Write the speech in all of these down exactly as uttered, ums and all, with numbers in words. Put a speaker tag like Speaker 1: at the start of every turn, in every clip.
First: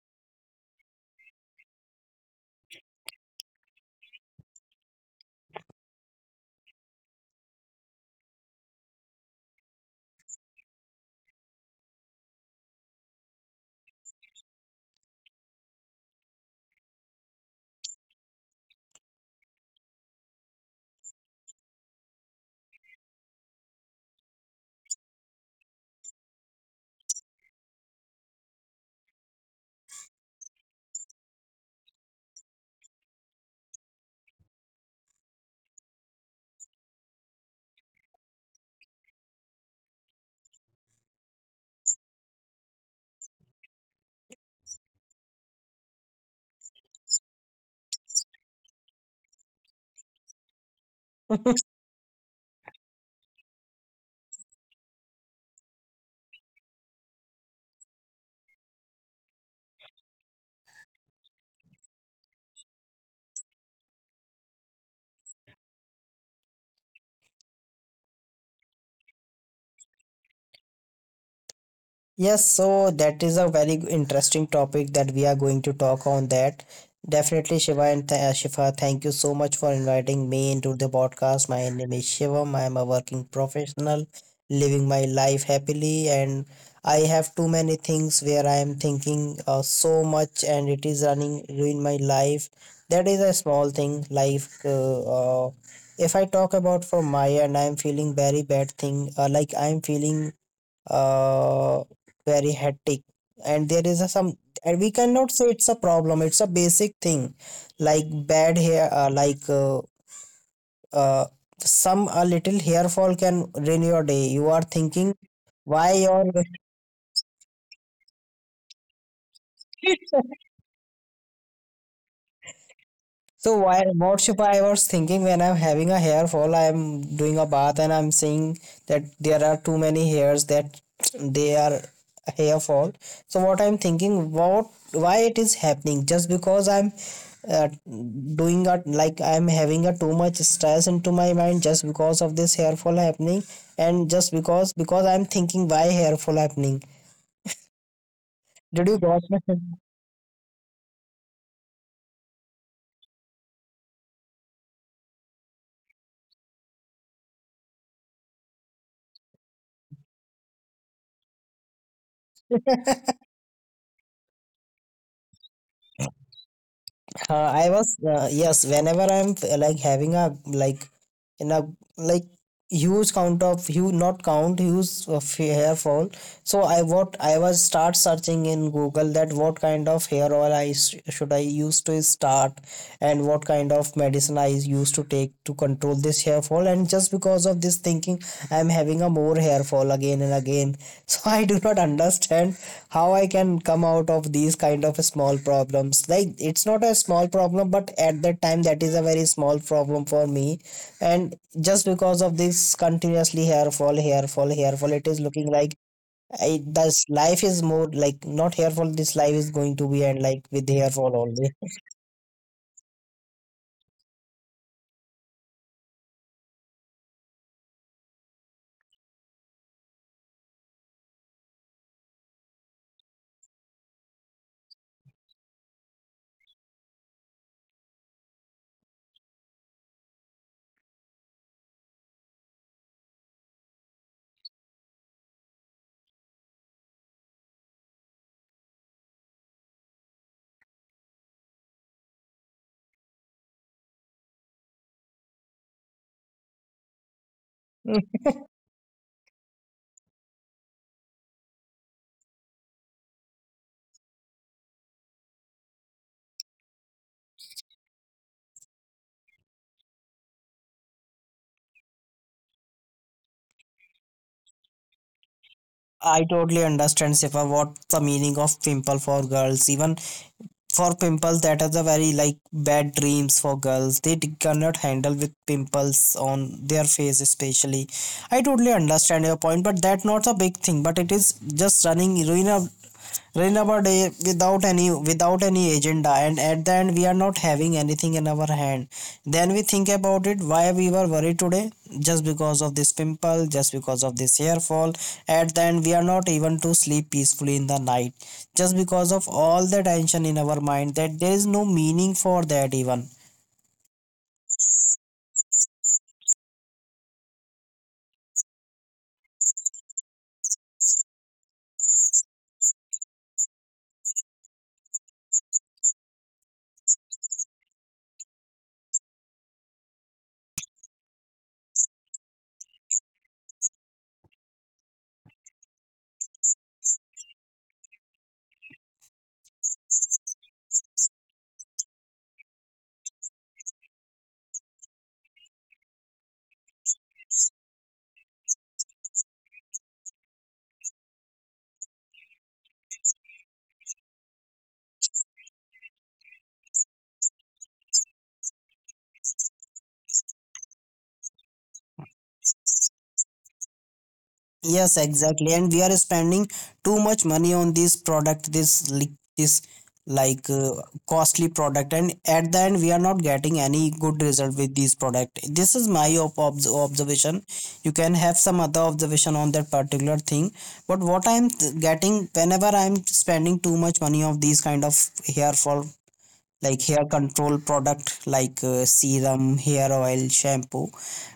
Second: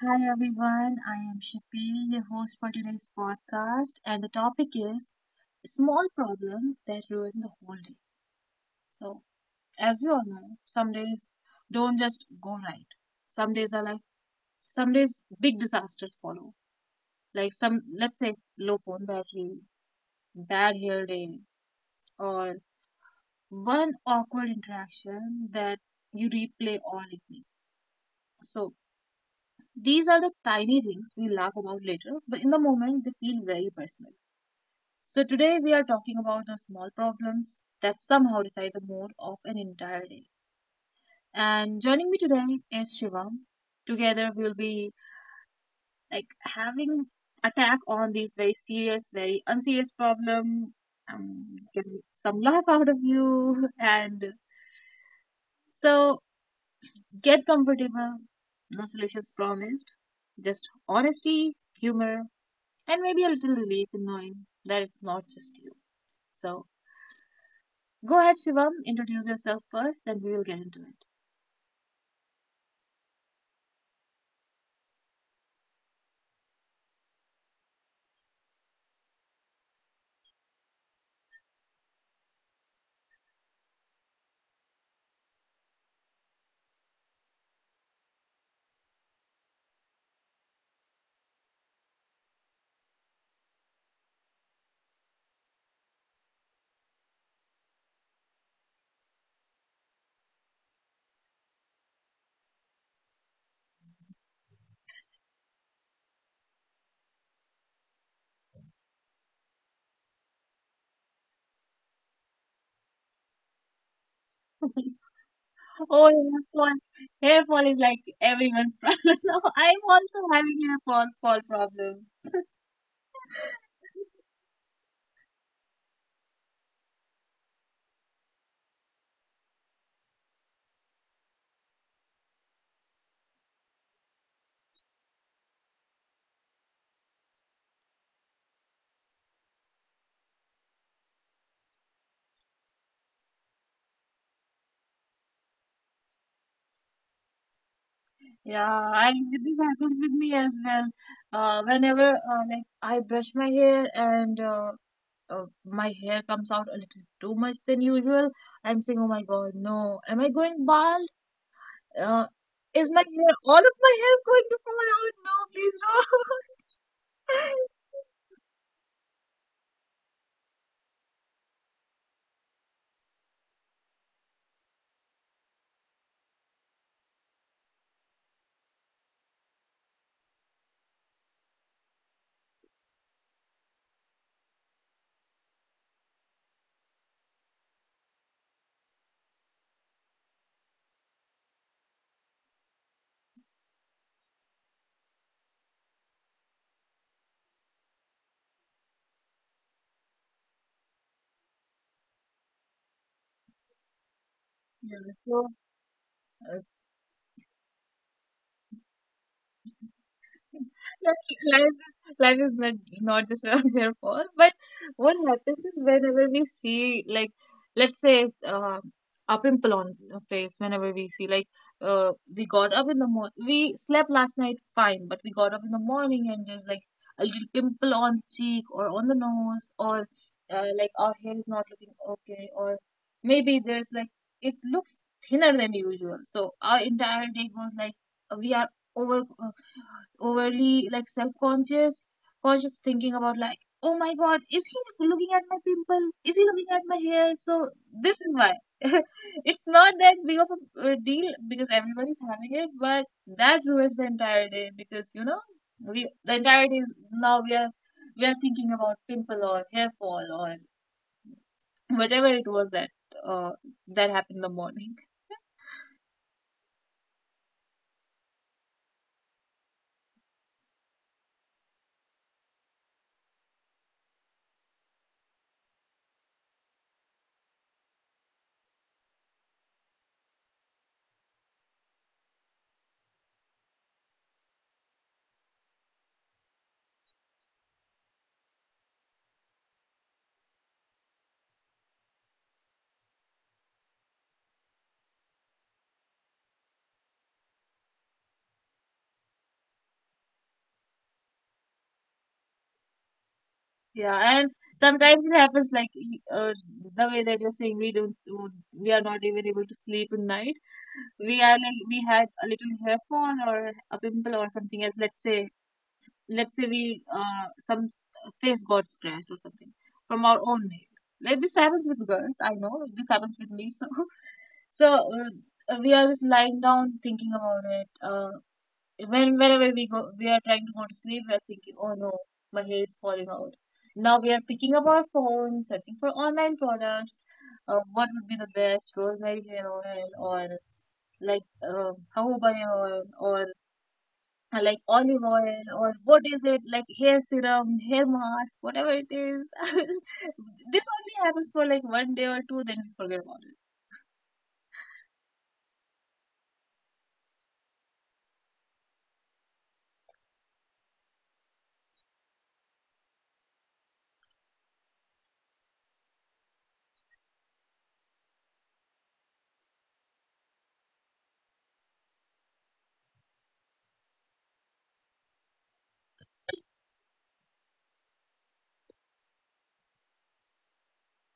Speaker 1: Hi everyone, I am Shafeel, your host for today's podcast, and the topic is small problems that ruin the whole day. So, as you all know, some days don't just go right. Some days are like, some days big disasters follow. Like some, let's say, low phone battery, bad hair day, or one awkward interaction that you replay all evening. So, these are the tiny things we laugh about later, but in the moment they feel very personal. So, today we are talking about the small problems that somehow decide the mood of an entire day. And joining me today is Shivam. Together we'll be like having attack on these very serious, very unserious problem. Um, get some laugh out of you, and so get comfortable. No solutions promised, just honesty, humor, and maybe a little relief in knowing that it's not just you. So, go ahead, Shivam. Introduce yourself first, then we will get into it.
Speaker 2: Yes, so that is a very g- interesting topic that we are going to talk on that. Definitely, Shiva and th- uh, Shifa, thank you so much for inviting me into the podcast. My name is Shivam. I am a working professional, living my life happily, and I have too many things where I am thinking uh, so much, and it is running ruin my life. That is a small thing. Life. Uh, uh, if I talk about from my end, I am feeling very bad thing. Uh, like I am feeling uh, very hectic and there is a some and we cannot say it's a problem, it's a basic thing like bad hair uh, like uh, uh, some a little hair fall can ruin your day. You are thinking why
Speaker 1: Oh,
Speaker 2: your.
Speaker 1: hair fall. Hair fall is like everyone's problem. No, I'm also having hair fall, fall problem.
Speaker 2: So why what Shubha, I was thinking when I'm having a hair fall, I'm doing a bath and I'm seeing that there are too many hairs that they are hair fall. So what I'm thinking, what why it is happening? Just because I'm uh, doing a like I'm having a too much stress into my mind just because of this hair fall happening, and just because because I'm thinking why hair fall happening.
Speaker 1: Yeah,
Speaker 2: Did you
Speaker 1: I
Speaker 2: got me?
Speaker 1: this happens with me as well. Uh, whenever uh, like I brush my hair and uh, uh, my hair comes out a little too much than usual. I'm saying, "Oh my God, no! Am I going bald? Uh, is my hair All of my hair going to fall out? No, please no!"
Speaker 2: Uh, I was uh, yes. Whenever I'm f- like having a like in a like huge count of huge not count huge of hair fall. So I what I was start searching in Google that what kind of hair oil I s- should I use to start and what kind of medicine I used to take to control this hair fall. And just because of this thinking, I'm having a more hair fall again and again. So I do not understand how I can come out of these kind of small problems. Like it's not a small problem, but at that time that is a very small problem for me. And just because of this continuously hair fall, hair fall, hair fall,
Speaker 1: Yeah,
Speaker 2: it is
Speaker 1: so
Speaker 2: looking like I, this life is more like not hair fall. This life is going to be and like with hair fall only.
Speaker 1: life life is not not just their fault, but what happens is, whenever we see like, let's say, uh, a pimple on a face. Whenever we see like, uh, we got up in the morning, we slept last night fine, but we got up in the morning and there's like a little pimple on the cheek or on the nose, or uh, like our hair is not looking okay, or maybe there's like it looks thinner than usual. So our entire day goes like we are over overly like self-conscious conscious, thinking about like, oh my god, is he looking at my pimple? Is he looking at my hair? So this is why it's not that big of a uh, deal, because everyone is having it, but that ruins the entire day. Because, you know, we, the entire day is now we are we are thinking about pimple or hair fall or whatever it was that uh, that happened in the morning.
Speaker 2: I totally understand Sifa what the meaning of pimple for girls. Even for pimples that is a very like bad dreams for girls, they cannot handle with pimples on their face especially. I totally understand your point, but that not a big thing, but it is just running ruin a Renava Day without any without any agenda and at the end we are not having anything in our hand. Then we think about it why we were worried today just because of this pimple, just because of this hair fall. At the end we are not even to sleep peacefully in the night just because of all the tension in our mind that there is no meaning for that even.
Speaker 1: Yeah, and sometimes it happens like y- uh, the way that you're saying, we don't, do- we are not even able to sleep at night. We are like we had a little hair fall or a pimple or something else. Let's say, let's say we uh some face got scratched or something from our own nail. Like this happens with girls. I know this happens with me. So so, uh, we are just lying down thinking about it. Uh, when whenever we go, we are trying to go to sleep, we are thinking, oh no, my hair is falling out. Now we are picking up our phone, searching for online products. Uh, what would be the best rosemary hair oil, or like, uh, haubani oil, or uh, like olive oil, or what is it, like hair serum, hair mask, whatever it is. This only happens for like one day or two, then we forget about
Speaker 2: Yes, exactly. And we are spending too much money on this product, this li- this like uh, costly product, and at the end we are not getting any good result with this product. This is my ob- obs observation. You can have some other observation on that particular thing, but what I am th- getting whenever I am spending too much money of these kind of hair fall like hair control product like uh, serum, hair oil, shampoo.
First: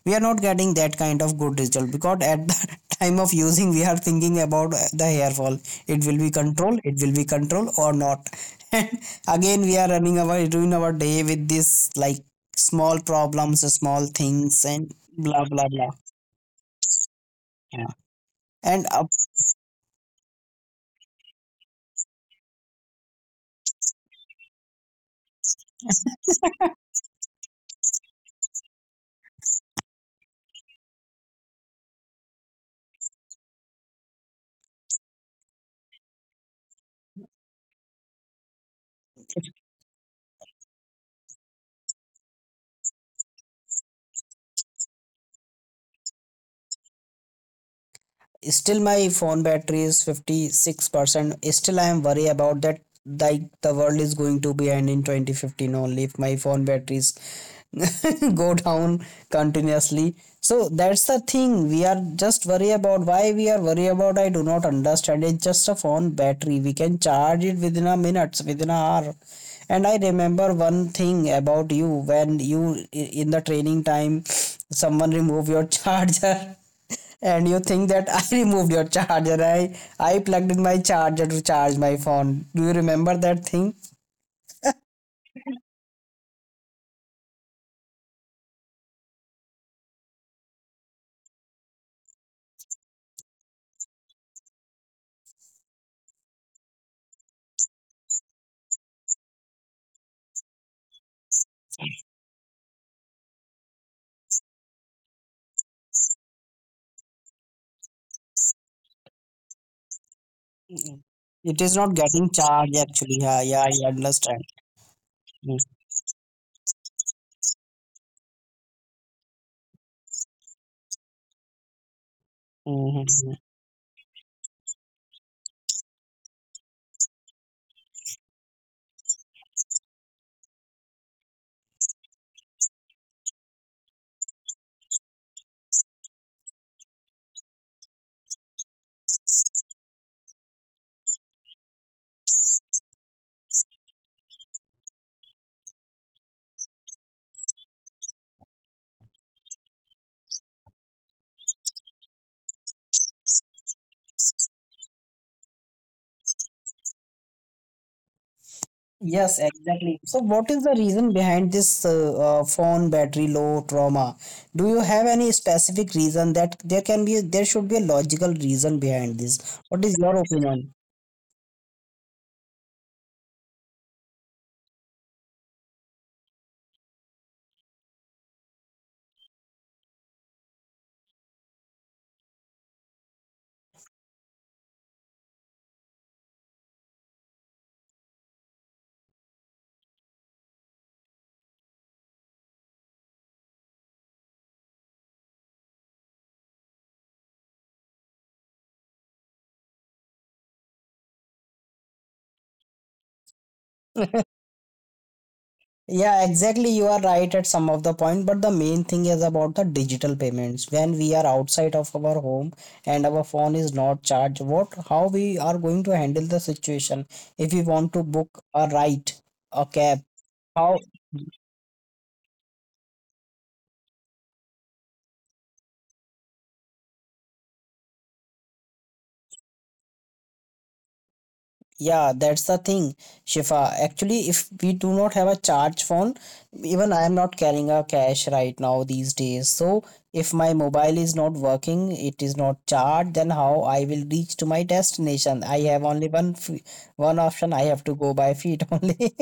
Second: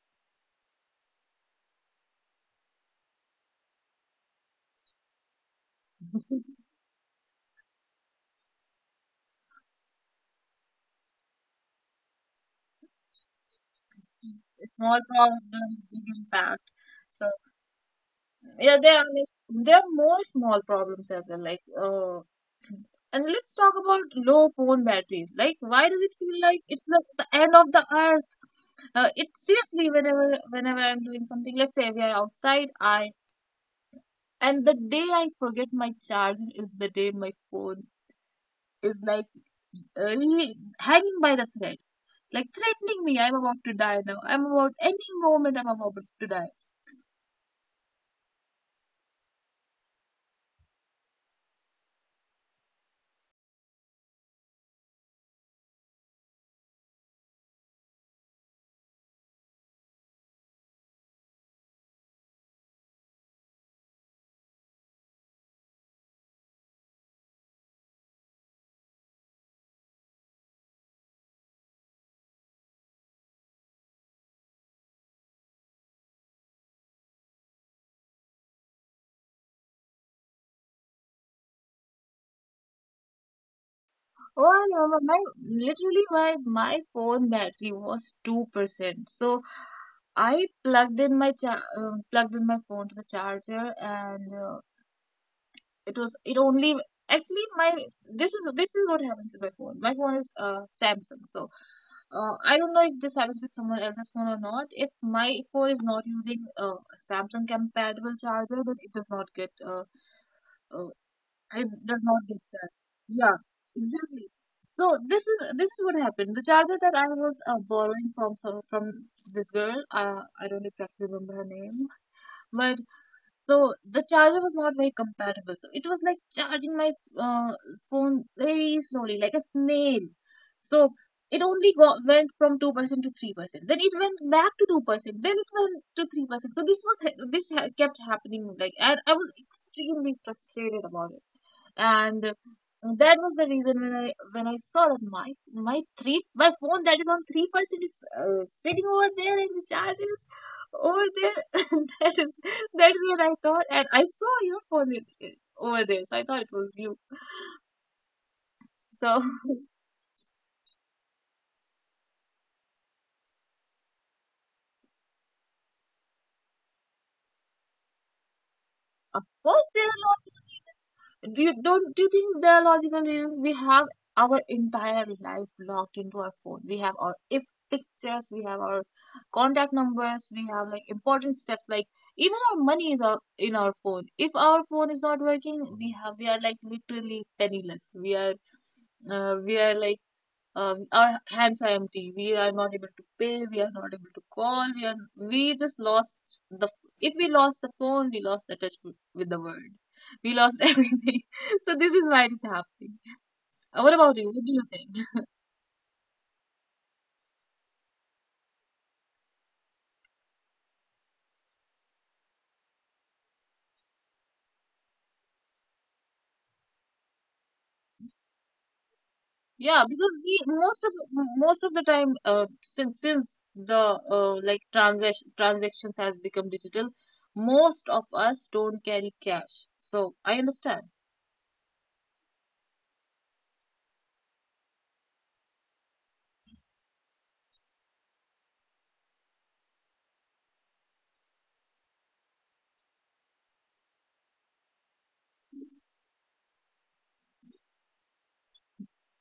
Speaker 2: We are not getting that kind of good result because at the time of using we are thinking about uh, the hair fall, it will be controlled it will be controlled or not, and again we are running our doing our day with this like small problems, small things
Speaker 1: it.
Speaker 2: and
Speaker 1: Small
Speaker 2: blah
Speaker 1: problem,
Speaker 2: blah blah,
Speaker 1: big impact. So,
Speaker 2: yeah.
Speaker 1: yeah,
Speaker 2: And
Speaker 1: there
Speaker 2: uh,
Speaker 1: are like, there are more small problems as well. Like, uh, and let's talk about low phone battery. Like, why does it feel like it's like the end of the earth? Uh, it Seriously, whenever whenever I'm doing something, let's say we are outside, I and the day I forget my charge is the day my phone is like, uh, really hanging by the thread, like threatening me. I'm about to die now. I'm about Any moment I'm about to die.
Speaker 2: still my phone battery is fifty-six percent, still I am worried about that like the world is going to be end in two thousand fifteen only if my phone batteries go down continuously. So that's the thing, we are just worry about why we are worry about. I do not understand, it's just a phone battery, we can charge it within a minutes, within an hour. And I remember one thing about you, when you in the training time someone remove your charger. And you think that I removed your charger. I I plugged in my charger to charge my phone. Do you remember that thing?
Speaker 1: Oh, I remember, my literally my my phone battery was two percent. So I plugged in my cha- um, plugged in my phone to the charger, and uh, it was it only actually my this is this is what happens with my phone. My phone is uh, Samsung. So, uh, I don't know if this happens with someone else's phone or not. If my phone is not using uh, a Samsung compatible charger, then it does not get uh, uh,
Speaker 2: Mm. It
Speaker 1: I
Speaker 2: is not
Speaker 1: does not
Speaker 2: getting
Speaker 1: get that.
Speaker 2: charged actually.
Speaker 1: Yeah,
Speaker 2: Yeah, yeah, I
Speaker 1: exactly.
Speaker 2: understand.
Speaker 1: So this is
Speaker 2: Mm,
Speaker 1: this is what happened. The charger that I was uh, borrowing from some from this girl, uh, I don't exactly remember her name, but
Speaker 2: mhm, mhm.
Speaker 1: so the charger was not very compatible. So it was like charging my uh, phone very slowly, like a snail. So it only got, went from two percent to three percent. Then it went back to two percent. Then it went to three percent. So this was ha- this ha- kept happening, like, and I was extremely frustrated about it. And that was the reason, when I when I saw that my my three my phone that is on three percent is uh, sitting over there, and the charger is over there. That is that is what I thought, and I saw your phone i- i- over there, so I thought it was you. So
Speaker 2: Yes, exactly. So, what is the reason behind this uh, uh, phone battery low trauma? Do you have any specific reason that there can be, there should be a logical reason behind
Speaker 1: of
Speaker 2: this?
Speaker 1: course
Speaker 2: What
Speaker 1: there
Speaker 2: is your
Speaker 1: are.
Speaker 2: opinion?
Speaker 1: Do you don't Do you think there are logical reasons? We have our entire life locked into our phone. We have our if pictures, we have our contact numbers, we have like important steps. Like, even our money is our, in our phone. If our phone is not working, we have we are like literally penniless. We are uh, we are like, um, our hands are empty. We are not able to pay, we are not able to call. We are we just lost the, if we lost the phone, we lost the touch with with the world. We lost everything. So this is why it is happening. Uh, what about you, what do you think?
Speaker 2: Yeah, exactly. You are right at some of the point, but the main thing is about the digital payments. When we are outside of our home and our phone is not charged, what how we are going to handle the situation if we want to book a ride, a
Speaker 1: Yeah,
Speaker 2: cab?
Speaker 1: because we
Speaker 2: How?
Speaker 1: most of most of the time, uh, since since the uh, like transaction transactions has become digital, most of us don't carry cash. So I understand.
Speaker 2: Yeah, that's the thing, Shifa. Actually, if we do not have a charge phone, even I am not carrying a cash right now these days. So if my mobile is not working, it is not charged, then how I will reach to my destination? I have only one f- one option. I have to go by feet only.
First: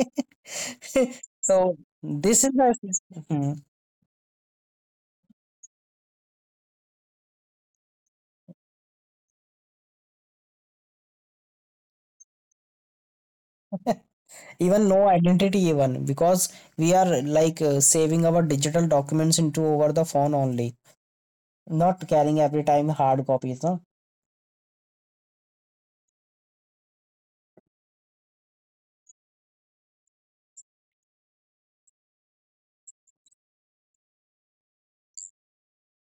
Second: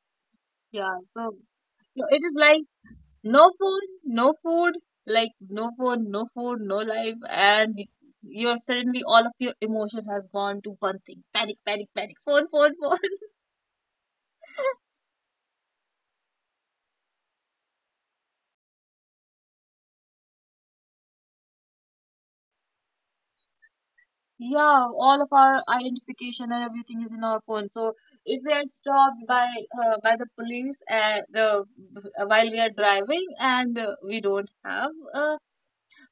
Speaker 1: Yeah, so,
Speaker 2: So
Speaker 1: so it is
Speaker 2: this is
Speaker 1: like,
Speaker 2: the.
Speaker 1: no
Speaker 2: Hmm.
Speaker 1: phone, no food. Like no phone, no food, no life. And y- you're suddenly all of your emotion has gone to one thing. Panic, panic, panic. Phone, phone, phone.
Speaker 2: Even no identity even because we are like uh, saving our digital documents into over the phone only, not carrying every time hard copies, no?
Speaker 1: Yeah, all of our identification and everything is in our phone. So if we are stopped by uh, by the police, and uh, while we are driving, and uh, we don't have a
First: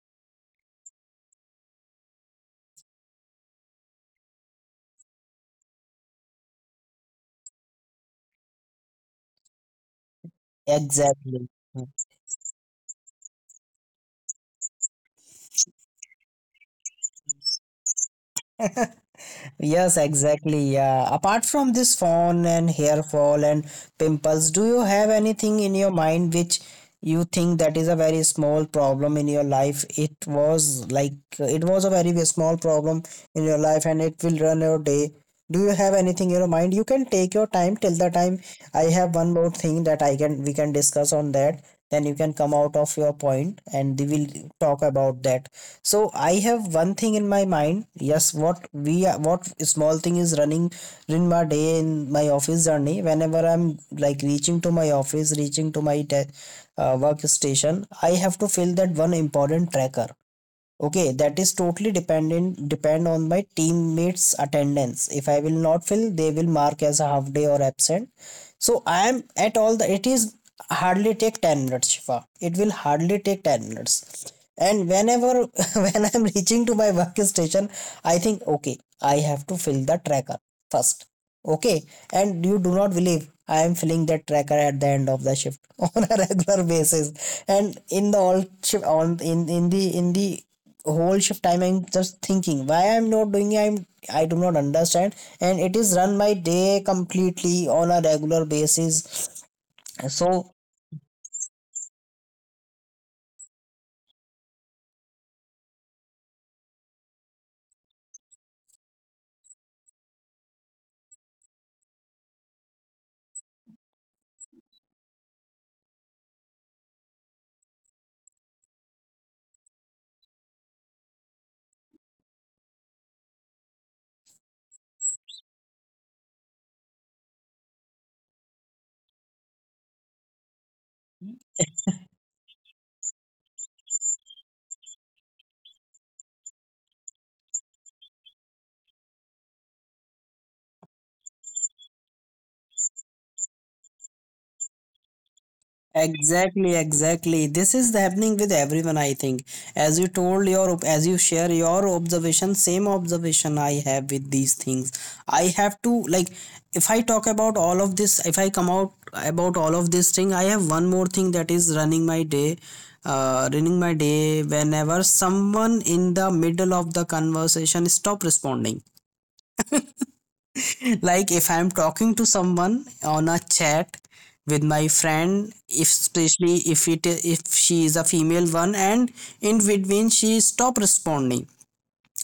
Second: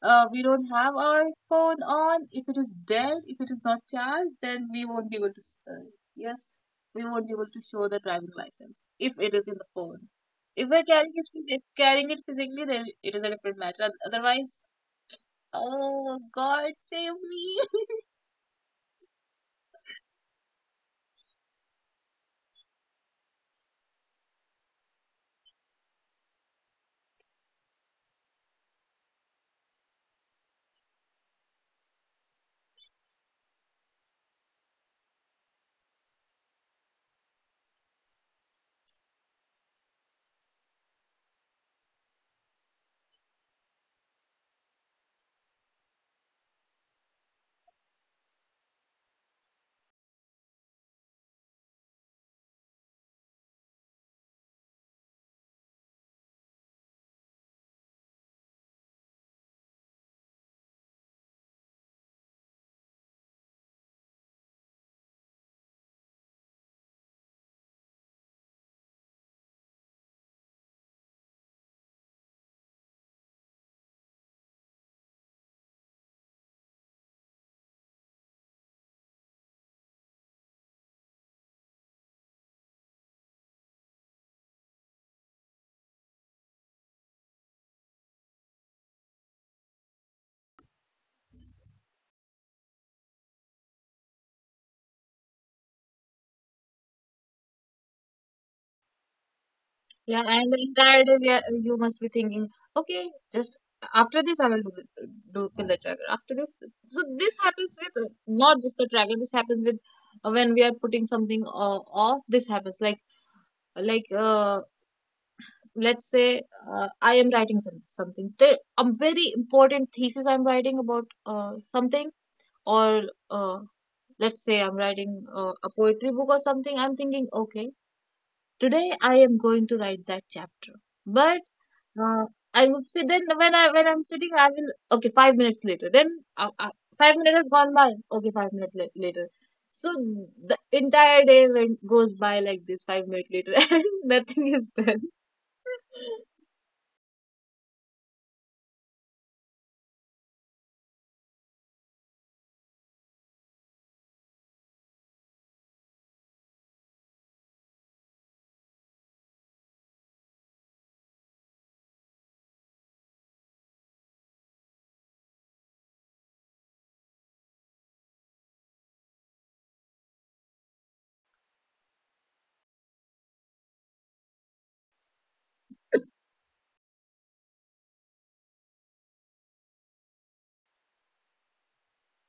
Speaker 1: uh, we don't have our phone on, if it is dead, if it is not charged, then we won't be able to. Uh, yes, we won't be able to show the driving license if it is in the phone. If we're carrying
Speaker 2: Exactly.
Speaker 1: it, carrying it physically, then it is a different matter. Otherwise, oh God, save me!
Speaker 2: Yes, exactly. Yeah. Apart from this fawn and hair fall and pimples, do you have anything in your mind which you think that is a very small problem in your life? It was like it was a very small problem in your life, and it will run your day. Do you have anything in your mind, you can take your time till the time. I have one more thing that I can we can discuss on that, then you can come out of your point and we will talk about that. So I have one thing in my mind, yes, what we are what small thing is running in my day. In my office journey, whenever I'm like reaching to my office, reaching to my de- uh, workstation, I have to fill that one important tracker. Okay, that is totally dependent depend on my teammates attendance, if I will not fill they will mark as a half day or absent. So I am at all the it is hardly take ten minutes, Shifa, it will hardly take ten minutes. And whenever when I'm reaching to my workstation, I think okay I have to fill the tracker first, okay, and you do not believe, I am filling that tracker at the end of the shift on a regular basis. And in the all shift on in in the in the whole shift time I'm just thinking why I'm not doing it, I'm I do not understand, and it is run by day completely on a regular basis.
Speaker 1: Yeah, and
Speaker 2: So
Speaker 1: the entire day we are, you must be thinking, okay, just after this I will do, do fill the tracker. After this, so this happens with, uh, not just the tracker. This happens with, uh, when we are putting something uh, off. This happens like, like uh, let's say, uh, I am writing some, something. There a very important thesis I'm writing about, uh, something, or uh, let's say I'm writing uh, a poetry book or something. I'm thinking, okay, today I am going to write that chapter. But Uh, I would say, then when I when I'm sitting, I will, okay, five minutes later. Then, uh, uh, five minutes has gone by. Okay, five minutes la- later. So the entire day went goes by like this. Five minutes later, and nothing is done.
Speaker 2: exactly, exactly. This is happening with everyone, I think. As you told your, op- as you share your observation, same observation I have with these things. I have to like, if I talk about all of this, if I come out about all of this thing, I have one more thing that is running my day, uh, running my day. Whenever someone in the middle of the conversation stop responding, like if I'm talking to someone on a chat with my friend, if especially if it if she is a female one and in between she stop responding,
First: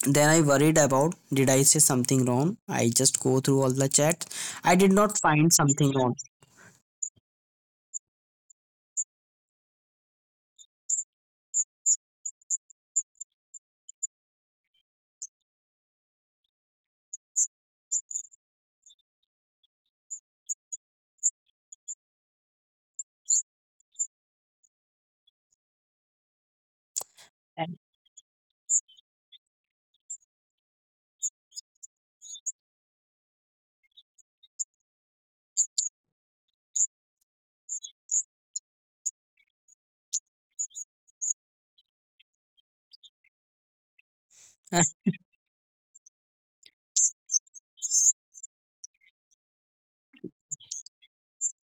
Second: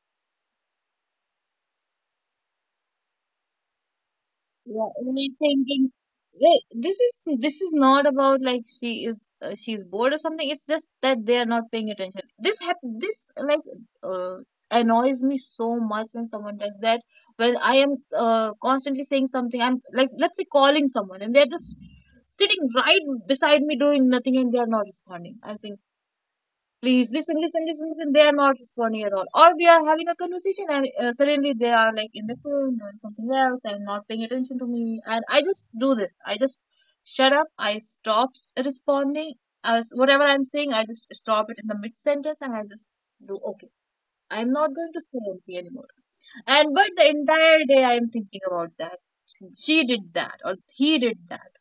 Speaker 2: then I worried about did I say something wrong, I just go through all the chat, I
Speaker 1: Yeah,
Speaker 2: did not find
Speaker 1: rethinking.
Speaker 2: something wrong.
Speaker 1: Wait, this is this is not about like she is, uh, she's bored or something. It's just that they are not paying attention. This hap this like uh, annoys me so much when someone does that. When I am uh, constantly saying something, I'm like, let's say, calling someone, and they're just sitting right beside me doing nothing, and they are not responding. I'm saying, please listen, listen, listen, listen. They are not responding at all. Or we are having a conversation, and uh, suddenly they are like in the phone doing something else and not paying attention to me. And I just do this. I just shut up. I stop responding. As whatever I'm saying, I just stop it in the mid sentence, and I just do okay. I'm not going to say anything anymore. And but the entire day I'm thinking about that. She did that, or he did that.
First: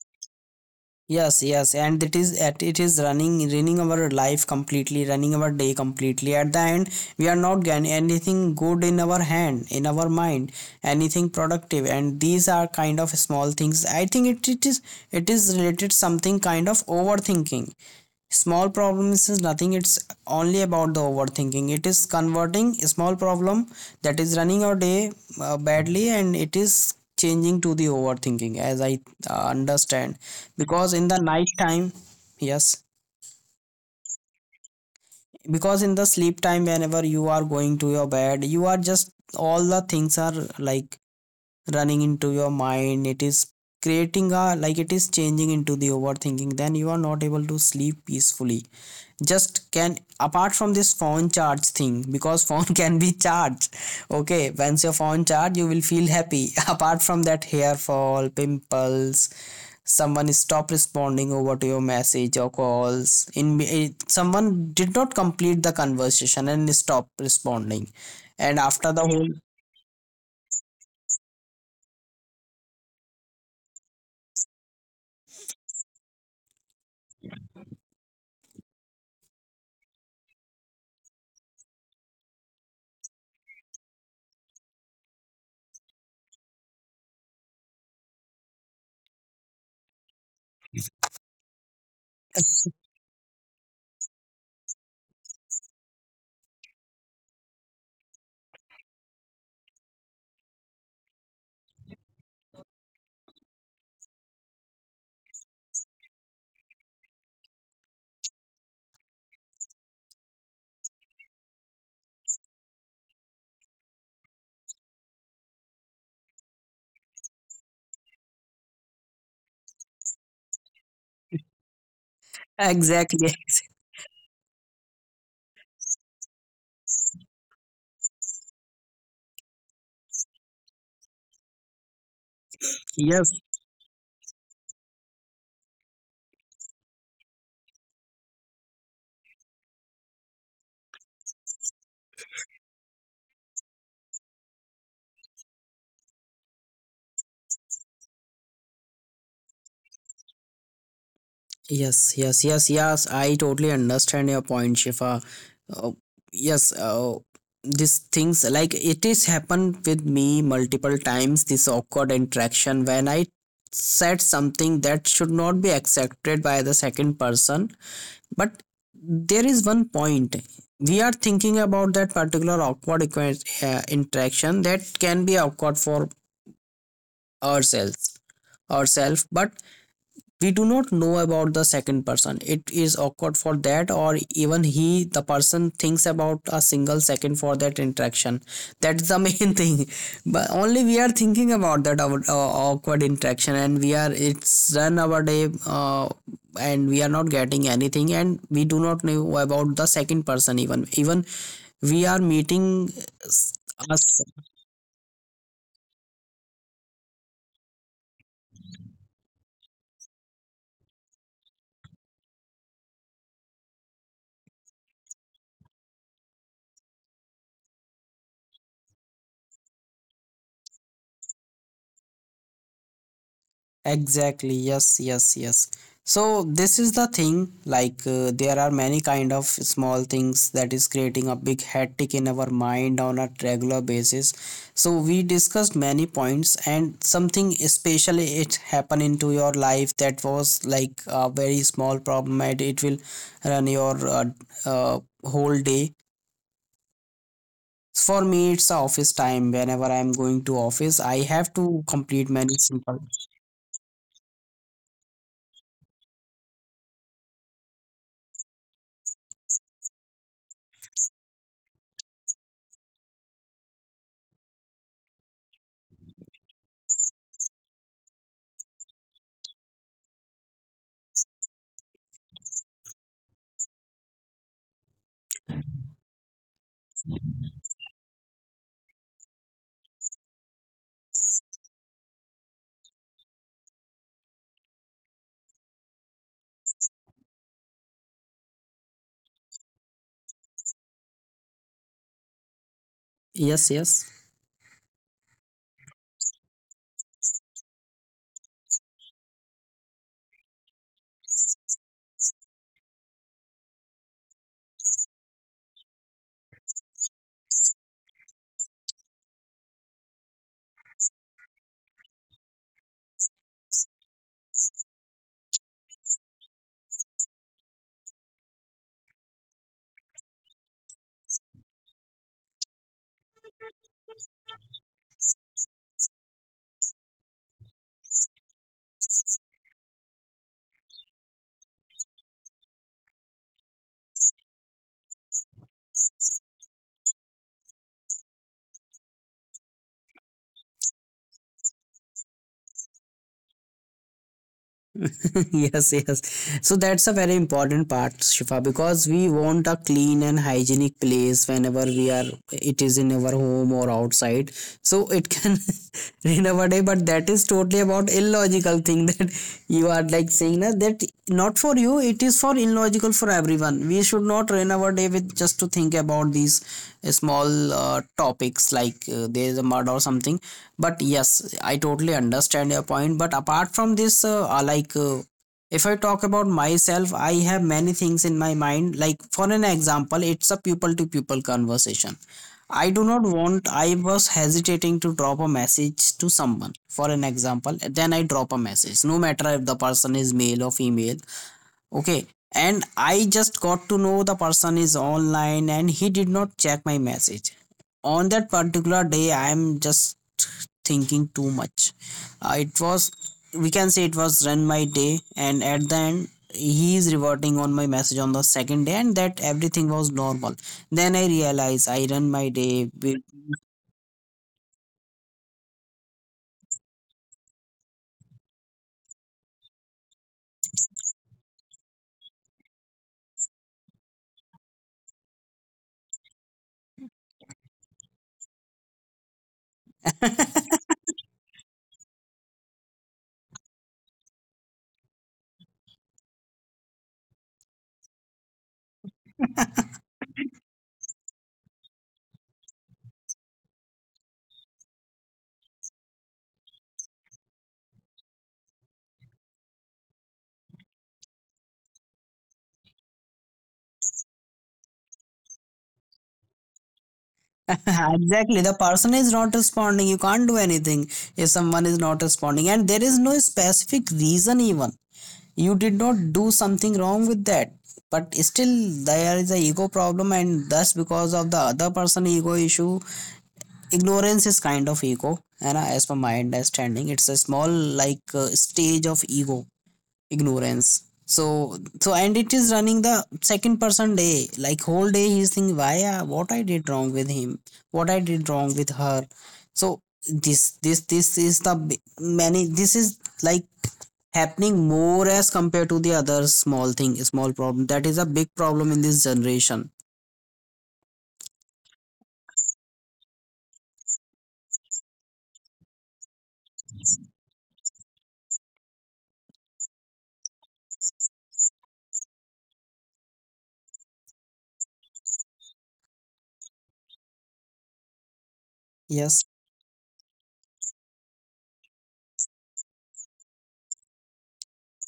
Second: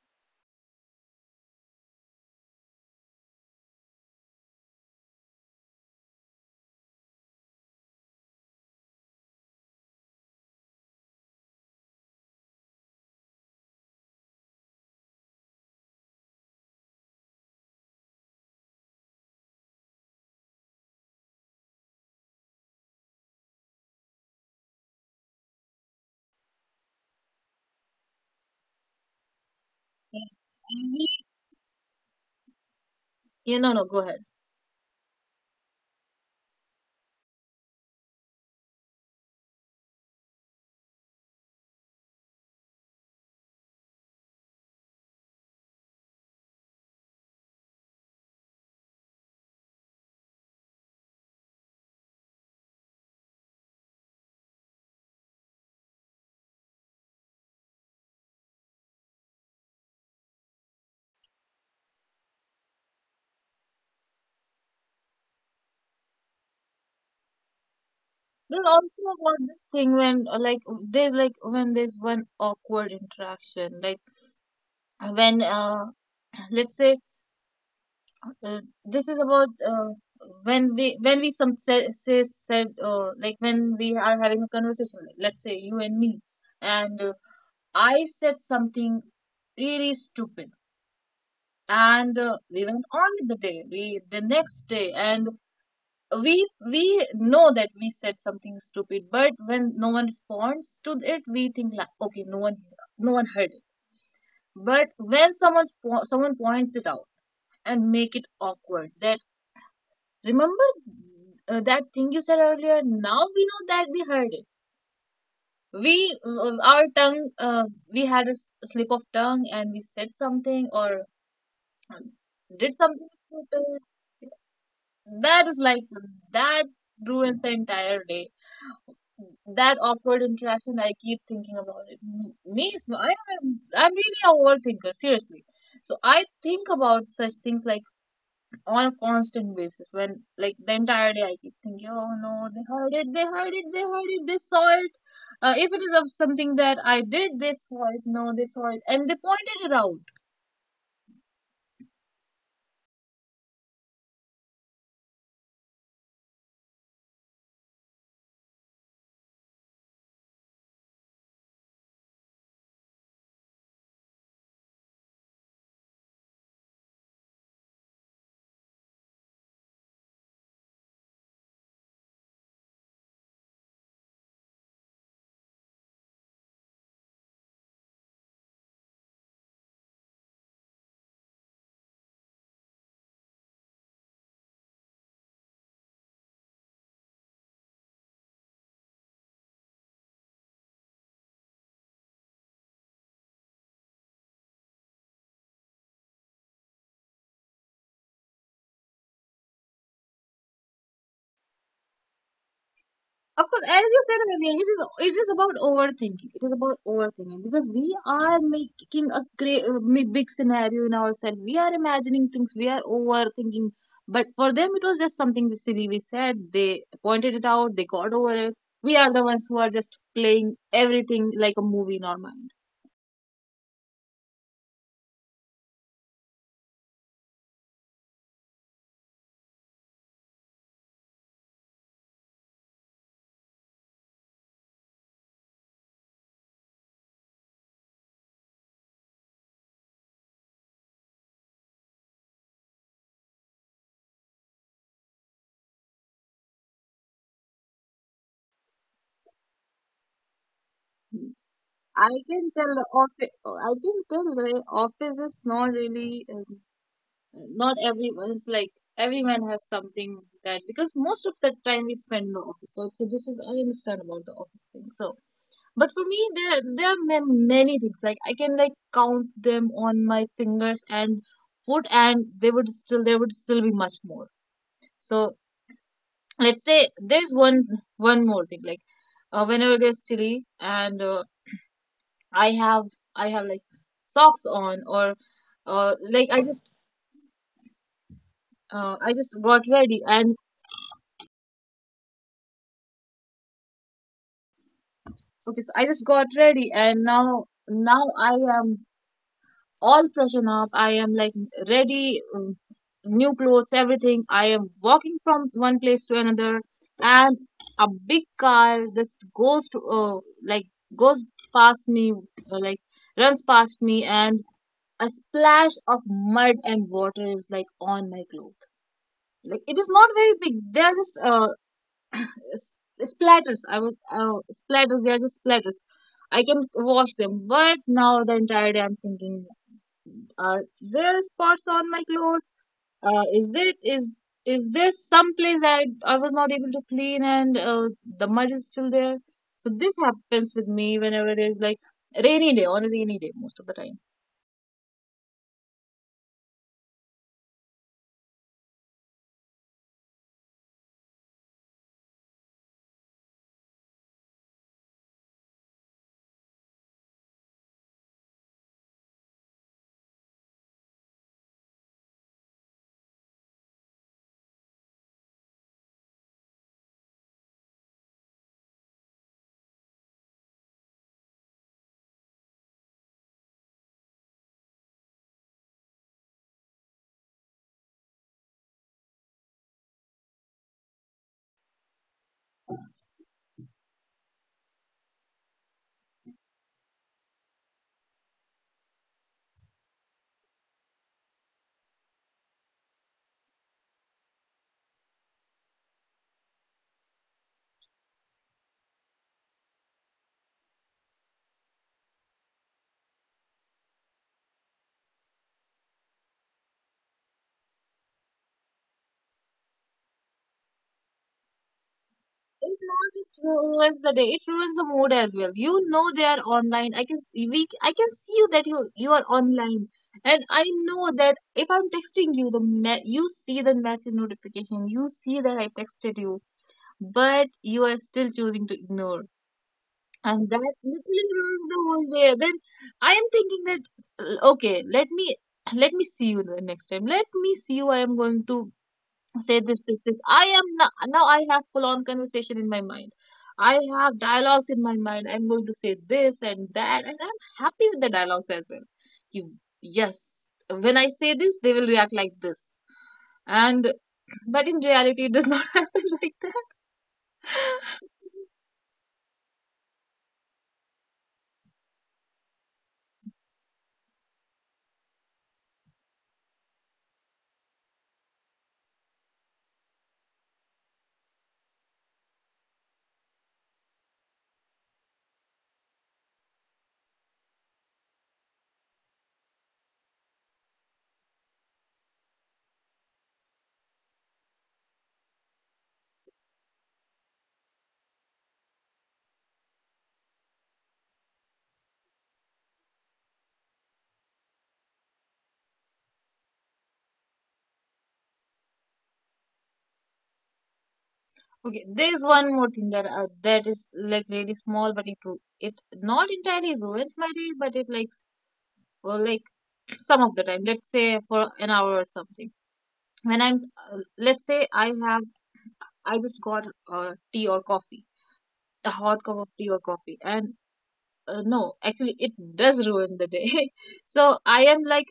Speaker 2: Yes, yes, and it is at it is running running our life completely, running our day completely. At the end, we are not getting anything good in our hand, in our mind, anything productive. And these are kind of small things. I think it, it is it is related something kind of overthinking. Small problem is nothing, it's only about the overthinking, it is converting a small problem that is running our day uh, badly, and it is changing to the overthinking as I uh, understand.
Speaker 1: And
Speaker 2: Because
Speaker 1: he-
Speaker 2: in the night time, yes,
Speaker 1: Yeah, no, no, go ahead.
Speaker 2: because in the sleep time whenever you are going to your bed you are just all the things are like running into your mind, it is creating a like it is changing into the overthinking, then you are not able to sleep peacefully. Just can apart from this phone charge thing because phone can be charged, okay, once your phone charge you will feel happy. Apart from that, hair fall, pimples, someone stop responding over to your message or calls in, someone did not complete the conversation and stop responding, and
Speaker 1: There's
Speaker 2: after
Speaker 1: also
Speaker 2: the whole
Speaker 1: about this thing when uh, like there's like when there's one awkward interaction like when uh let's say uh, this is about uh, when we when we some say, say said uh, like when we are having a conversation like, let's say you and me and uh, I said something really stupid and uh, we went on with the day we the next day and we we know that we said something stupid, but when no one responds to it we think like okay, no one no one heard it. But when someone someone points it out and make it awkward that remember uh, that thing you said earlier, now we know that they heard it. We uh, our tongue uh, We had a s- slip of tongue and we said something or um, did something
Speaker 2: exactly.
Speaker 1: stupid. That is like that ruins the entire day. That awkward interaction, I keep thinking about it. M- me is- I
Speaker 2: Yes.
Speaker 1: am I'm really a overthinker, seriously. So I think about such things like on a constant basis when like the entire day I keep thinking, oh no, they heard it, they heard it, they heard it, they saw it. Uh, if it is of something that I did, they saw it, no, they saw it and they pointed it out.
Speaker 2: Yes, yes, yes, yes. I totally understand your point, Shifa. Uh, yes, uh, these things, like, it is happened with me multiple times. This awkward interaction when I said something that should not be accepted by the second person. But there is one point we are thinking about that particular awkward equa- uh, interaction that can be awkward for ourselves, ourselves, but we do not know about the second person it is awkward for that, or even he, the person, thinks about a single second for that interaction. That's the main thing. But only we are thinking about that our, uh, awkward interaction, and we are, it's run our day, uh, and we are not getting anything, and we do not know about the second person. Even even we are meeting
Speaker 1: Of course, as you said
Speaker 2: us.
Speaker 1: earlier, it is it is about overthinking. It is about overthinking because we are making a great, big scenario in ourselves. We are imagining things. We are overthinking. But for them, it was just something silly we said. They pointed it out. They got over it. We are the ones who are just playing everything like a movie in our mind.
Speaker 2: Exactly. Yes, yes, yes. So this is the thing, like, uh, there are many kind of small things that is creating a big hectic in our mind on a regular basis. So we discussed many points, and something especially it happened into your life that was like a very small problem, and it will run your uh, uh, whole day. For me, it's the office time. Whenever I'm going to office, I have to
Speaker 1: I can
Speaker 2: complete
Speaker 1: tell
Speaker 2: many
Speaker 1: the
Speaker 2: simple.
Speaker 1: office. I can tell the office is not really. Uh, not everyone's like everyone has something that, because most of the time we spend in the office, right? So this is, I understand about the office thing. So but for me, there there are ma- many things like I can like count them on my fingers and foot, and they would still, there would still be much more. So let's say there's one one more thing like uh, whenever it is chilly and uh, i have I have like socks on or uh, like i just uh, I just got ready and
Speaker 2: Yes, yes,
Speaker 1: okay, so I just got ready and now now I am all freshen up. I am like ready, um, new clothes, everything. I am walking from one place to another and a big car just goes to uh, like goes past me uh, like runs past me, and a splash of mud and water is like on my clothes. Like it is not very big. They are just uh, s- splatters. I was uh, splatters. They are just splatters. I can wash them, but now the entire day I'm thinking: Are there spots on my clothes? Uh, is there is is there some place that I, I was not able to clean, and uh, the mud is still there? So this happens with me whenever there's like rainy day on a rainy day, most of the time.
Speaker 2: yes, yes. So that's a very important part, Shifa, because we want a clean and hygienic place whenever we are, it is in our home or outside. So it can rain our day, but that is totally about illogical thing that you are like saying na, that not for you, it is for illogical for everyone. We should not rain our day with just to think about these uh, small uh, topics, like, uh, there is a mud or something. But yes, I totally understand your point. But apart from this, uh, uh, like, uh, if I talk about myself, I have many things in my mind. Like, for an example, it's a people to people conversation. I do not want, I was hesitating to drop a message to someone. For an example, then I drop a message, no matter if the person is male or female. Okay. And I just got to know the person is online and he did not check my message. On that particular day, I am just thinking too much. Uh, it was, we can say it was run my day. And at the end, he is reverting on my message on the second day, and that everything was normal. Then I realize I run my
Speaker 1: It
Speaker 2: day.
Speaker 1: not just ru- ruins the day; it ruins the mood as well. You know they are online. I can s- we I can see you that you you are online, and I know that if I'm texting you, the me- you see the message notification. You see that I texted you, but you are still choosing to ignore. And
Speaker 2: with-
Speaker 1: that literally ruins the whole day. Then I am thinking that uh, okay, let me let me see you the next time. Let me see you. I am going to say this, this, this. I am not, now I have full on conversation in my mind. I have dialogues in my mind. I'm going to say this and that, and I'm happy with the dialogues as well. You, yes, when I say this, they will react like this. And but in reality, it does not happen like that.
Speaker 2: exactly. The person is not responding, you can't do anything. If someone is not responding and there is no specific reason, even you did not do something wrong with that, but still there is a ego problem. And thus, because of the other person ego issue, ignorance is kind of ego, and as per my understanding, it's a small, like, uh, stage of ego, ignorance. So so and it is running the second person day, like whole day he's thinking, why, uh, what I did wrong with him, what I did wrong with her. So this this this is the b- many, this is, like, happening more as compared to the other small thing, small problem, that is a big problem in this generation.
Speaker 1: Okay, there is one more thing that uh, that is like really small, but it ru- it not entirely ruins my day, but it like s- or like some of the time. Let's say for an hour or something. When I'm uh, let's say I have I just got uh, tea or coffee, a hot cup
Speaker 2: Yes,
Speaker 1: of tea or coffee, and uh, no, actually, it does ruin the day. So I am like,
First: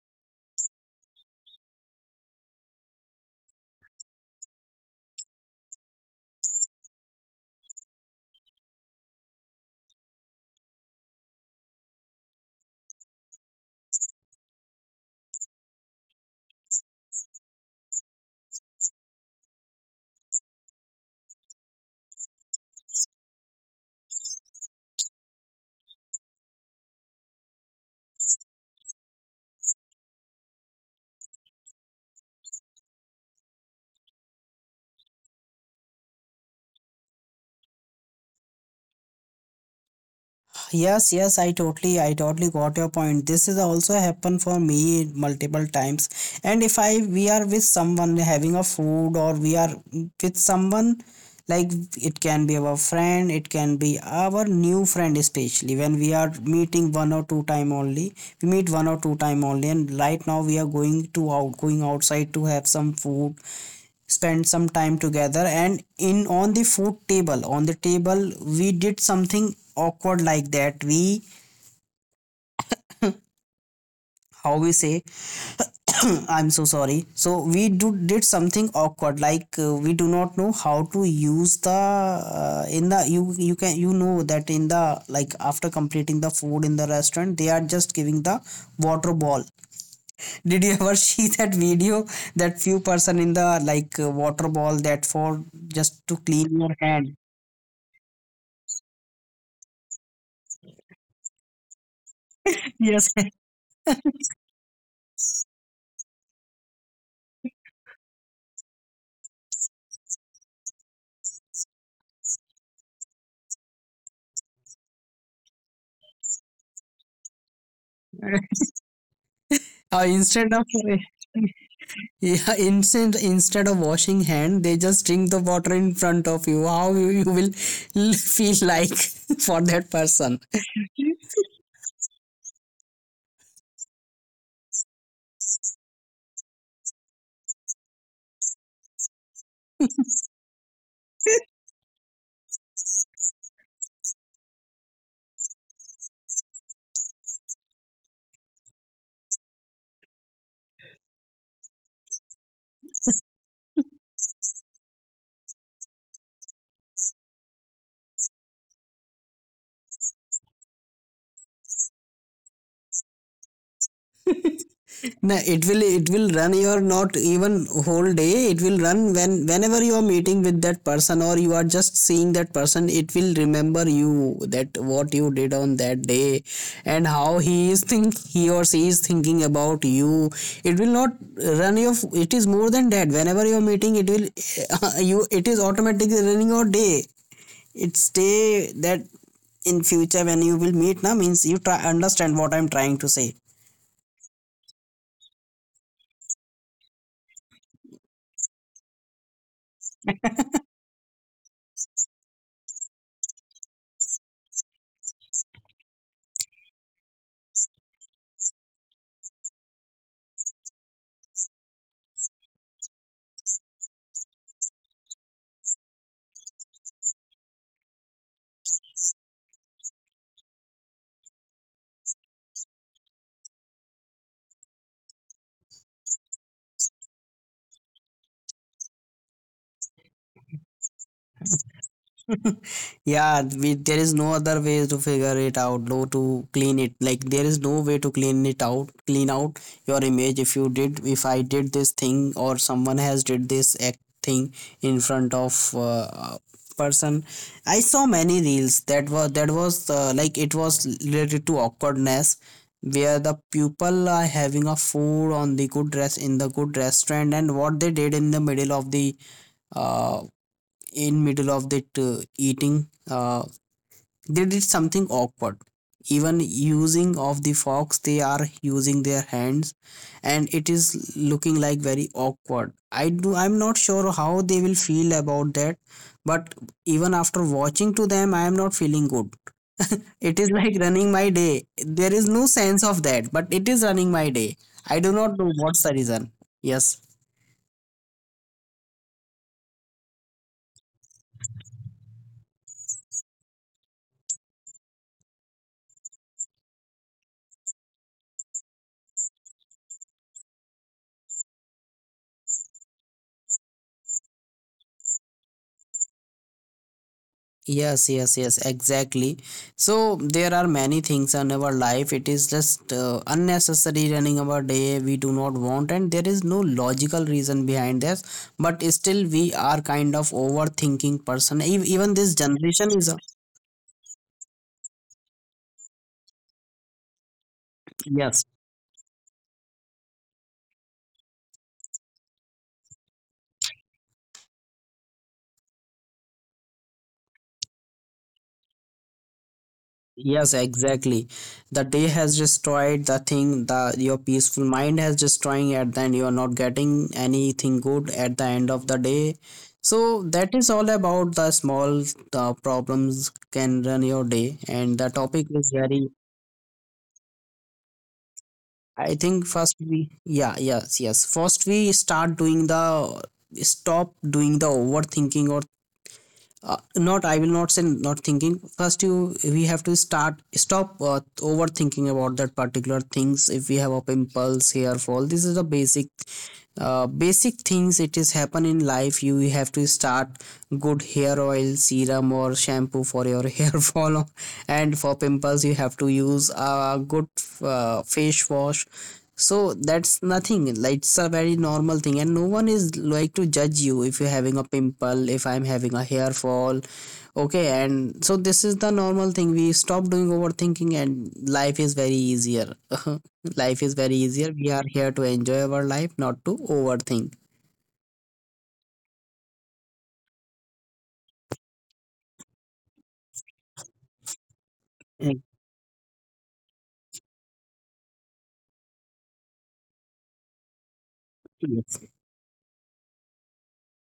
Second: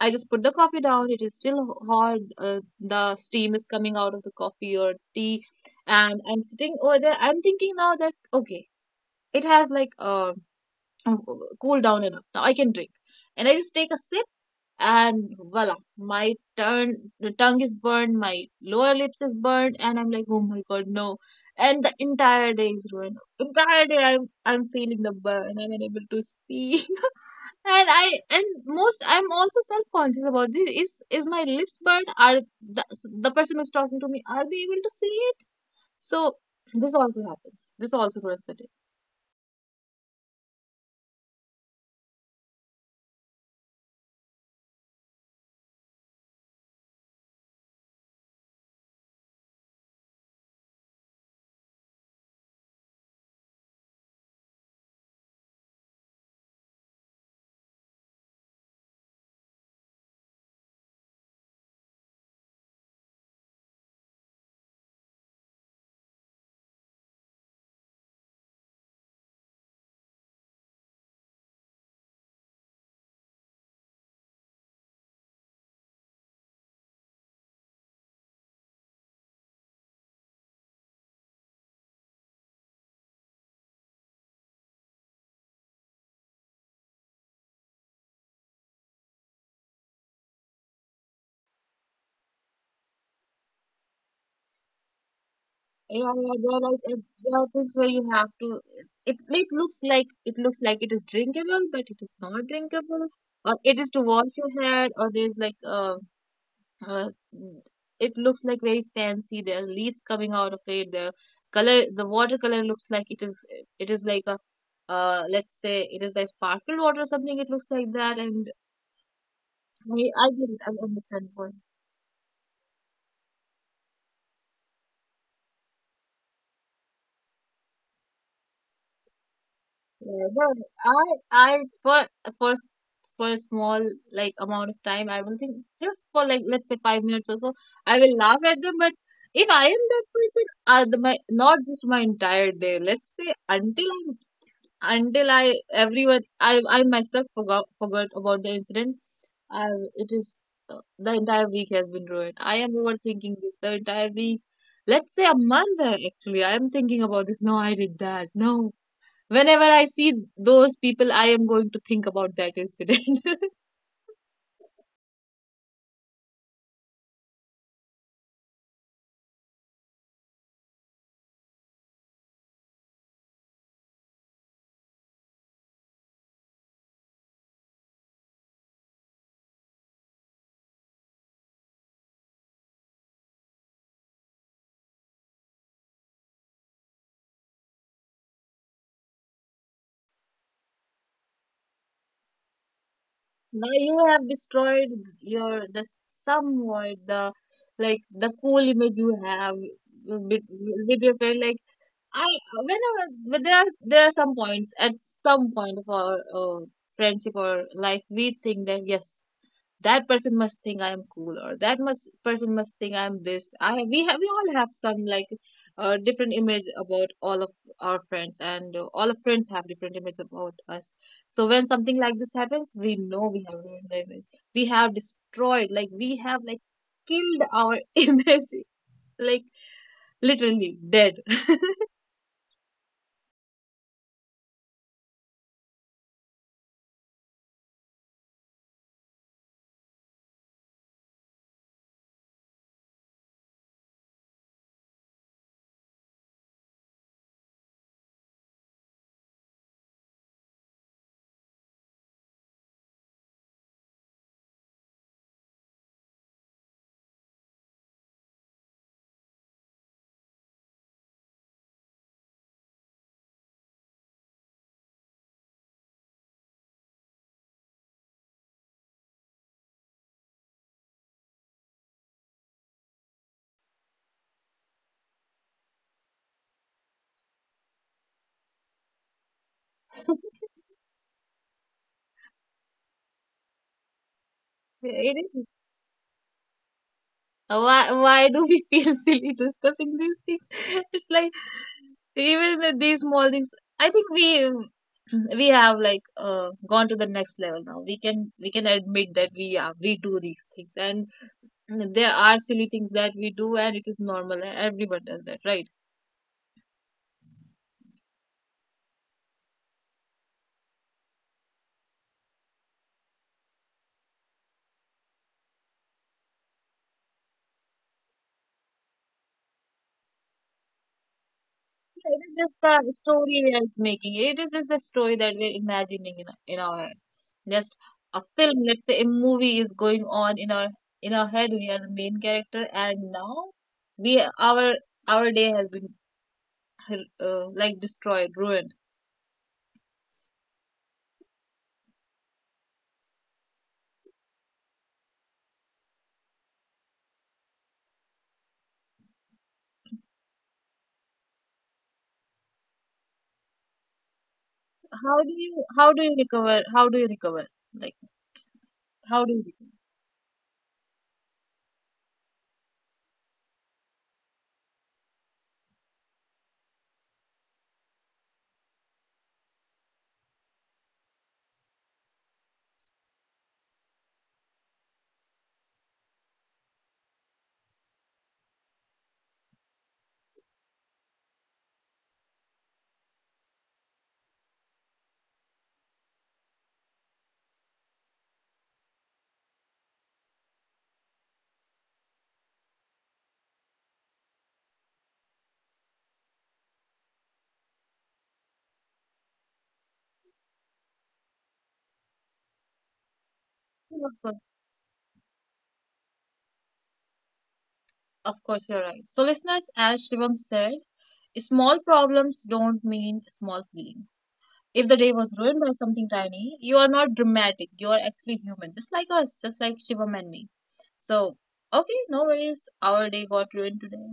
Speaker 1: I just put the coffee down. It is still hot. Uh, the steam is coming out of the coffee or tea, and I'm sitting over there. I'm thinking now that okay, it has like uh cooled down enough. Now I can drink, and I just take a sip, and voila, my turn, the tongue is burned, my lower lips is burned, and I'm like, oh my god, no. And the entire day is ruined. Entire day i'm I'm feeling the burn, I'm unable to speak. And I and most I'm also self-conscious about this. is is my lips burned? Are the, the person who's talking to me, are they able to see it? So this also happens, this also ruins the day.
Speaker 2: yes, yes, i totally i totally got your point. This is also happened for me multiple times. And if I, we are with someone having a food, or we are with someone, like, it can be our friend, it can be our new friend. Especially when we are meeting one or two time only, we meet one or two time only, and right now we are going to out going outside to have some food, spent some time together. And in on the food table, on the table, we did something awkward, like, that we, how we say, I'm so sorry. So we do did something awkward, like, uh, we do not know how to use the, uh, in the, you you can, you know, that in the, like, after completing the food in the restaurant, they are just giving the water ball. Did you ever see that video, that few person in the, like, uh, water ball, that for just
Speaker 1: Yeah,
Speaker 2: to
Speaker 1: yeah,
Speaker 2: clean
Speaker 1: there are
Speaker 2: your
Speaker 1: like uh,
Speaker 2: hand?
Speaker 1: there are things where you have to. It it looks like it looks like it is drinkable, but it is not drinkable.
Speaker 2: Yes.
Speaker 1: Or it is to wash your hair, or there's like uh, uh mm, it looks like very fancy. There are leaves coming out of it. The color, the watercolor looks like it is it is like a uh let's say it is like sparkle water or something. It looks like that, and
Speaker 2: uh,
Speaker 1: I I get
Speaker 2: instead
Speaker 1: it.
Speaker 2: of
Speaker 1: I understand what.
Speaker 2: yeah, instead instead of washing hand, they just drink the water in front of you. How you, you will feel, like, for that
Speaker 1: Yeah,
Speaker 2: person?
Speaker 1: but I I for for for a small like amount of time I will think, just for like let's say five minutes or so I will laugh at them. But if I am that person, uh, the, my not just my entire day, let's say until I until I everyone, I I myself forgot forgot about the incident, I it is uh, the entire week has been ruined. I am overthinking this the entire week. Let's say a month. Uh, actually, I am thinking about this, no I did that, no. Whenever I see those people, I am going to think about that incident.
Speaker 2: No, it will it will run your not even whole day. It will run, when whenever you are meeting with that person, or you are just seeing that person. It will remember you that what you did on that day and how he is think he or she is thinking about you. It will not run your. It is more than that. Whenever you are meeting, it will uh, you. It is automatically running your day. It's day that in future when you will meet now means, you try understand what I'm trying to say.
Speaker 1: Now you have destroyed your the somewhat the like the cool image you have with, with your friend. Like I whenever but there are there are some points, at some point of our uh, friendship or life, we think that yes, that person must think I am cool, or that must person must think I am this. I We, have we all have some like uh, different image about all of our friends, and uh, all of friends have different image about us. So when something like this happens, we know we have ruined the image. We have destroyed, like we have like killed our image, like literally dead.
Speaker 2: Yeah, we, there is no other way to figure it out, no, to clean it. Like, there is no way to clean it out, clean out your image. If you did, if I did this thing, or someone has did this act thing in front of, uh, person. I saw many reels that was that was, uh, like, it was related to awkwardness, where the people are having a food on the good dress in the good restaurant, and what they did in the middle of the uh in middle of the uh, eating, uh they did something awkward, even using of the fox, they are using their hands, and it is looking like very awkward. i do I'm not sure how they will feel about that. But even after watching to them, I am not feeling good. It is like running my day. There is no sense of that, but it is running my day. I do
Speaker 1: It
Speaker 2: not
Speaker 1: is,
Speaker 2: know what's the reason. Yes.
Speaker 1: Why, why do we feel silly discussing these things? It's like even with these small things, I think we we have like uh, gone to the next level now. We can we can admit that we are, we do these things, and there are silly things that we do, and it is normal. And everyone does that, right?
Speaker 2: Yes, yes, yes, exactly. So there are many things in our life. It is just uh, unnecessary running our day we do not want, and there is no logical reason behind this. But still, we are kind of overthinking person. Ev- Even this
Speaker 1: It is just
Speaker 2: generation
Speaker 1: the
Speaker 2: is a.
Speaker 1: story we are making. It is just the story that we're imagining in in our head. Just a
Speaker 2: Yes.
Speaker 1: film. Let's say a movie is going on in our in our head. We are the main character, and now we our our day has been uh, like destroyed, ruined.
Speaker 2: Yes, exactly. The day has destroyed the thing, the your peaceful mind has destroying at the end. You are not getting anything good at the end of the day. So that is all about the small uh, problems can run your day. And the
Speaker 1: How do
Speaker 2: topic
Speaker 1: you
Speaker 2: is
Speaker 1: how do
Speaker 2: very.
Speaker 1: you recover? How do you recover? Like
Speaker 2: I
Speaker 1: how do
Speaker 2: think
Speaker 1: you?
Speaker 2: first we, yeah, yes, yes. First we start doing the, stop doing the overthinking, or uh, not, I will not say not thinking. First you, we have to start stop uh, overthinking about that particular things. If we have a pimples, hair fall, this is the basic, uh, basic things it is happen in life. You have to start good hair oil serum or shampoo for your hair fall. And for pimples, you have to use a good uh, face wash. So that's nothing, like, it's a very normal thing, and no one is like to judge you if you're having a pimple, if I'm having a hair fall. Okay. And so this is the normal thing. We stop doing overthinking, and life is very easier. Life is
Speaker 1: Recover?
Speaker 2: very
Speaker 1: Of course,
Speaker 2: easier. We are here to enjoy our life, not to overthink.
Speaker 1: of course, you're right. So listeners, as Shivam said, small problems don't mean small feelings. If the day
Speaker 2: Eh,
Speaker 1: was ruined by something tiny, you are not dramatic. You are actually human, just like us, just like Shivam and me. So, okay,
Speaker 2: Yes.
Speaker 1: no worries. Our day got ruined today.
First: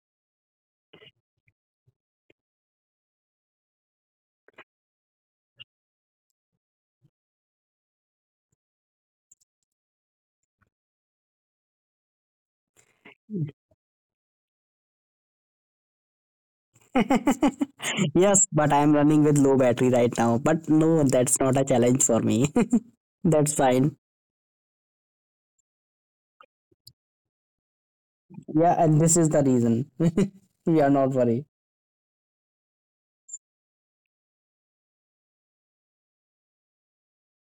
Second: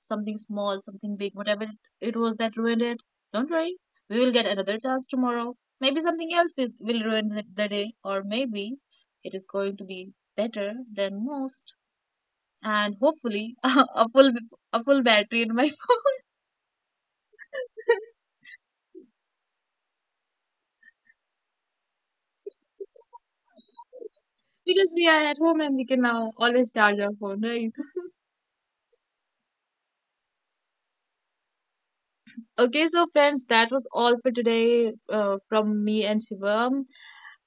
Speaker 1: Something small, something big, whatever it it was that ruined it. Don't worry. We will get another chance tomorrow. Maybe something else will, will ruin the, the day, or maybe it is going to be better than most. And hopefully, a full a full battery in my phone.
Speaker 2: Yes, but I'm running with low battery right now. But no, that's not a challenge for me. That's fine.
Speaker 1: Because we are at home and we can now always charge our phone, right?
Speaker 2: Yeah, and this is the reason. We are not worried.
Speaker 1: Okay, so friends, that was all for today uh, from me and Shivam.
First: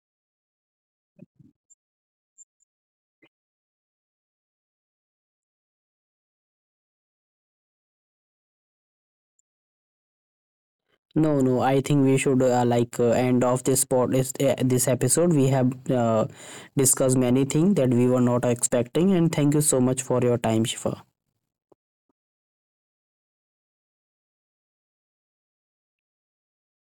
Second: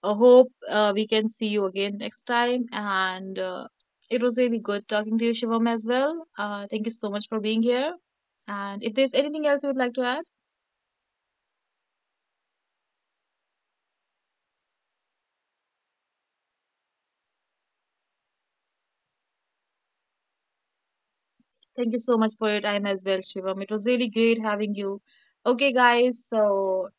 Speaker 1: I hope uh, we can see you again next time. And uh, it was really good talking to you, Shivam, as well. Uh, thank you so much for being here. And if there's anything else you would like to add,
Speaker 2: No, no. I think we should uh, like, uh, end off this pod is- uh, this episode. We have uh, discussed many things that we were not expecting, and thank you so much for your time, Shifa.
Speaker 1: thank you so much for your time as well, Shivam. It was really great having you. Okay, guys, so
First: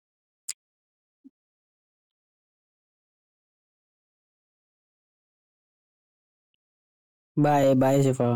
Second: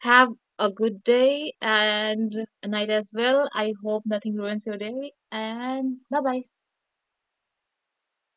Speaker 1: have a good day and a night as well. I hope nothing ruins your day. And bye bye.
Speaker 2: Bye, bye, Shifa.